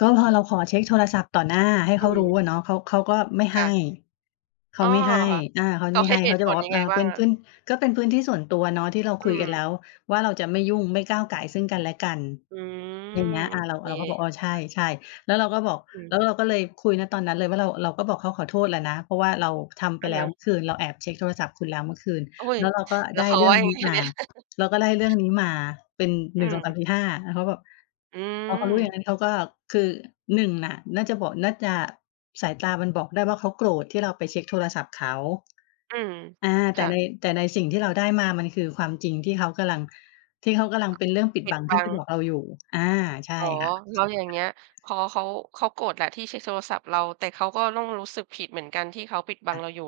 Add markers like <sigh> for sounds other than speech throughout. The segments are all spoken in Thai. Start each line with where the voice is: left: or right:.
left: ก็พอเราขอเช็กโทรศัพท์ต่อหน้า ให้
right: อ
left: เข
right: ื
left: ารู้
right: ม
left: อะเนาะ เขา เขาก็ไม่
right: ค
left: ให
right: ่
left: ้
right: ะ
left: เข
right: อ
left: า
right: ๋อ
left: ไม่ให
right: เห
left: ้
right: รอคะ?
left: อา เขา
right: ต
left: จะ
right: ่อ
left: ไม่
right: ให้
left: ให้
right: เห
left: เขา
right: ตุ
left: จะ
right: ผ
left: บอก
right: ล
left: ว
right: ย
left: ่า
right: ัง
left: อ
right: ไง
left: า
right: บ
left: "เ
right: ้
left: ป
right: าง
left: ็น
right: อะ?
left: พื้น ก็เป็นพื้นที่ส่วนตัวเนาะที่เรา
right: อื
left: คุยกันแล
right: ม
left: ้วว่าเราจะไม่ยุ่ง ไม่ก้าวก่ายซึ่งกันและกัน"
right: อืม
left: อย่างเงี้ย
right: โ
left: อ
right: อ
left: า เรา
right: เค
left: เราก็บอก อา ใช
right: ค่ะ
left: ่ ๆ แล้วเราก็บอก
right: อืม
left: แล้วเราก็เลยคุย ณ ตอนนั้นเลยว่า เรา เราก็บอกเขาขอโทษแล้วนะ เพราะว่าเราทำไ
right: อ
left: ป
right: ะ
left: แล้
right: ฮ
left: ว
right: ะ
left: เมื่อคืน เราแอบเช็กโทรศัพท์คุณแล้วเมื่อคืน
right: โอ๊ย
left: แล้วเราก็
right: แล
left: ไ
right: ้
left: ด้
right: วเขา
left: เรื่
right: ว
left: อ
right: ่
left: ง
right: ายั
left: น
right: ง
left: ี้
right: ไงค่
left: ม
right: ะ
left: า
right: เนี่ย? <chuckles>
left: เราก็ได้เรื่องนี้มาเป็น
right: อ
left: ห
right: ื
left: นึ่งสองสาม
right: ม
left: สี่ห้า แล้วเขาก็แบบ
right: อื
left: พอเขารู้อย่าง
right: ม
left: นั้น เขาก็คือ 1 น่ะ น่าจะ บ น่าจะ สายตามันบอกได้ว่าเขาโกรธที่เราไปเช็กโทรศัพท์เขา
right: อืม
left: อา
right: ค
left: แต่
right: ่
left: ใน
right: ะ
left: แต่ในสิ่งที่เราได้มามันคือความจริงที่เขากำลัง ที่เขากำลังเป็นเรื่องปิด
right: ปิ
left: บั
right: ด
left: ง
right: บ
left: ที่
right: ั
left: ไม
right: ง
left: ่บอกเราอยู่ อา ใช่
right: อ๋อ
left: ค่ะ
right: แล้วอย่างเงี้ย พอเขา เขาโกรธแหละที่เช็กโทรศัพท์เรา แต่เขาก็ต้องรู้สึกผิดเหมือนกันที่เขาปิดบั
left: ค
right: ง
left: ่ะ
right: เราอยู่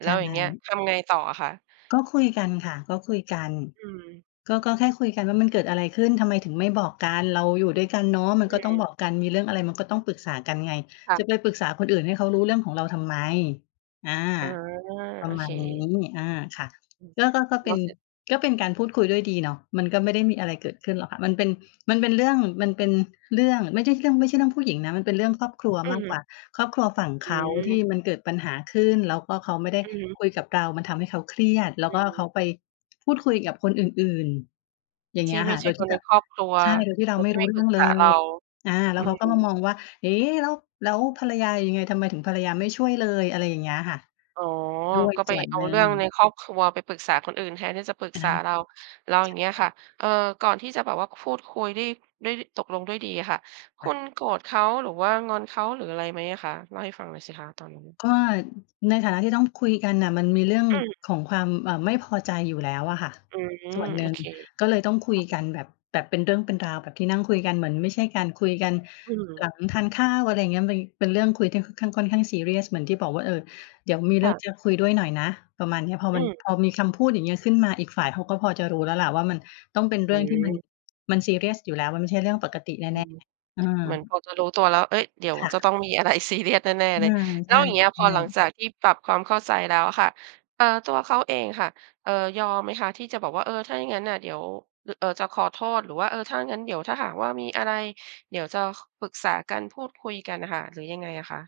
right: แล
left: ใ
right: ้
left: ช
right: วอย่างเงี้ย
left: ่
right: ทำไงต่ออะคะ?
left: ก็คุยกันค่ะ ก็คุยกัน
right: อืม
left: ก็ ก็แค่คุยกันว่า "มันเกิดอะไรขึ้น? ทำไมถึงไม่บอกกัน? เราอยู่ด้วยกันเนาะ มัน
right: อื
left: ก็ต้อง
right: ม
left: บอกกัน มีเรื่องอะไรมันก็ต้องปรึกษากันไง
right: ค่
left: จะ
right: ะ
left: ไปปรึกษาคนอื่นให้เขารู้เรื่องของเราทำไม?" อา
right: อ๋อ
left: ปร
right: โอ
left: ะม
right: เ
left: า
right: ค
left: ณนี้ อา ค่ะ
right: อือ
left: ก็ ก็ ก็เ
right: แ
left: ป
right: ล
left: ็
right: ้
left: น
right: วเสร็จ
left: ก็เป็นการพูดคุยด้วยดีเนาะ มันก็ไม่ได้มีอะไรเกิดขึ้นหรอกค่ะ มันเป็น มันเป็นเรื่อง มันเป็นเรื่อง ไม่ใช่เรื่อง ไม่ใช่เรื่องผู้หญิงนะ มันเป็นเรื่องครอบครัว
right: อื
left: มากก
right: ม
left: ว่า ครอบครัวฝั่ง
right: อ
left: เขาที่
right: ืม
left: มันเกิดปัญหาขึ้น แล้วก็เขาไม่ได้
right: อือฮึ
left: คุยกับเรา มันทำให้เขาเครียด แล้ว
right: อ
left: ก็เข
right: ืม
left: าไปพูดคุยกับคนอื่น ๆ อย่างเ
right: ท
left: งี
right: ี
left: ้
right: ่
left: ย
right: ไ
left: ค
right: ม
left: ่
right: ่
left: ะ
right: ใ
left: โ
right: ช
left: ด
right: ่
left: ยท
right: ค
left: ี่
right: น
left: แ
right: ใ
left: บ
right: น
left: บ
right: ครอบครัว
left: ใช่ โดยที่เรา
right: คน
left: ไม่
right: ที่
left: รู
right: ไ
left: ้
right: ม่
left: เร
right: ป
left: ื่
right: รึ
left: อง
right: ก
left: เ
right: ษ
left: ล
right: าเรา
left: ย อา แล้
right: อ
left: ว
right: ื
left: เขาก็มา
right: ม
left: มองว่า "เอ๊ะ แล้ว แล้วภรรยายังไง ทำไมถึงภรรยาไม่ช่วยเลย?" อะไรอย่างเงี้ยค่ะ
right: อ๋อ
left: ด้วย
right: ก็ไ
left: ส
right: ป
left: ่วน
right: เอ
left: ห
right: า
left: นึ่
right: เรื่องใน
left: ง
right: ครอบครัวไปปรึกษาคนอื่นแทนที่จะปรึก
left: อา
right: ษาเรา แล้วอ
left: ใ
right: ย
left: ช
right: ่างเงี้ยค่ะ
left: ่
right: เอ่อ ก่อนที่จะแบบว่าพูดคุยได้ ได้ตกลงด้วยดีอะค่ะ คุ
left: อ
right: ณโกรธเขา หรือว่างอนเขา หรืออะไรไหมอะคะ? เล่าให้ฟังหน่อยสิคะตอนนั้น?
left: ก็ในฐานะที่ต้องคุยกันน่ะ มันมีเรื่อง
right: อืม
left: ของความ เอ่อ ไม่พอใจอยู่แล้วอะค่ะ
right: อื
left: ส่
right: ม
left: วนห
right: โ
left: น
right: อ
left: ึ่ง
right: เค
left: ก็เลยต้องคุยกันแบบ แบบเป็นเรื่องเป็นราว แบบที่นั่งคุยกัน เหมือนไม่ใช่การคุยกัน
right: อื
left: ห
right: ม
left: ลังทานข้าว อะไรอย่างเงี้ย มี เป็นเรื่องคุยที่ค่อนข้าง ค่อนข้างซีเรียส เหมือนที่บอกว่า เอ่อ เดี๋ยวมีเ
right: ค
left: รื่
right: ่
left: อ
right: ะ
left: งจะคุยด้วยหน่อยนะ ประมาณนี้ พอ
right: อื
left: มัน
right: ม
left: พอมีคำพูดอย่างนี้ขึ้นมาอีกฝ่ายเขาก็พอจะรู้แล้วแหละว่ามันต้องเป็น
right: อ
left: เร
right: ื
left: ื่องที่มัน
right: ม
left: มันซีเรียสอยู่แล้ว มันไม่ใช่เรื่องปกติแ
right: อื
left: น่
right: ม
left: ๆ เออ
right: เหมือนพอจะรู้ตัวแล้ว เอ๊ย เดี๋ยว
left: ค่
right: จะ
left: ะ
right: ต้องมี อะไรซีเรียส แน่
left: อ
right: ๆ
left: า
right: เลย แ
left: ใ
right: ล
left: ช
right: ้
left: ่
right: วอย่างเงี้ยพอหลัง
left: ๆ
right: จากที่ปรับความเข้าใจแล้วอะค่ะ เอ่อ ตัวเขาเองค่ะ เอ่อ ยอมไหมคะที่จะบอกว่า เออ ถ้าอย่างงั้นน่ะเดี๋ยว ร เอ่อ จะขอโทษ หรือว่า เออ ถ้างั้นเดี๋ยวถ้าหากว่ามีอะไร เดี๋ยวจะ ค ปรึกษากันพูดคุยกันอะค่ะ หรือยังไงอะคะ?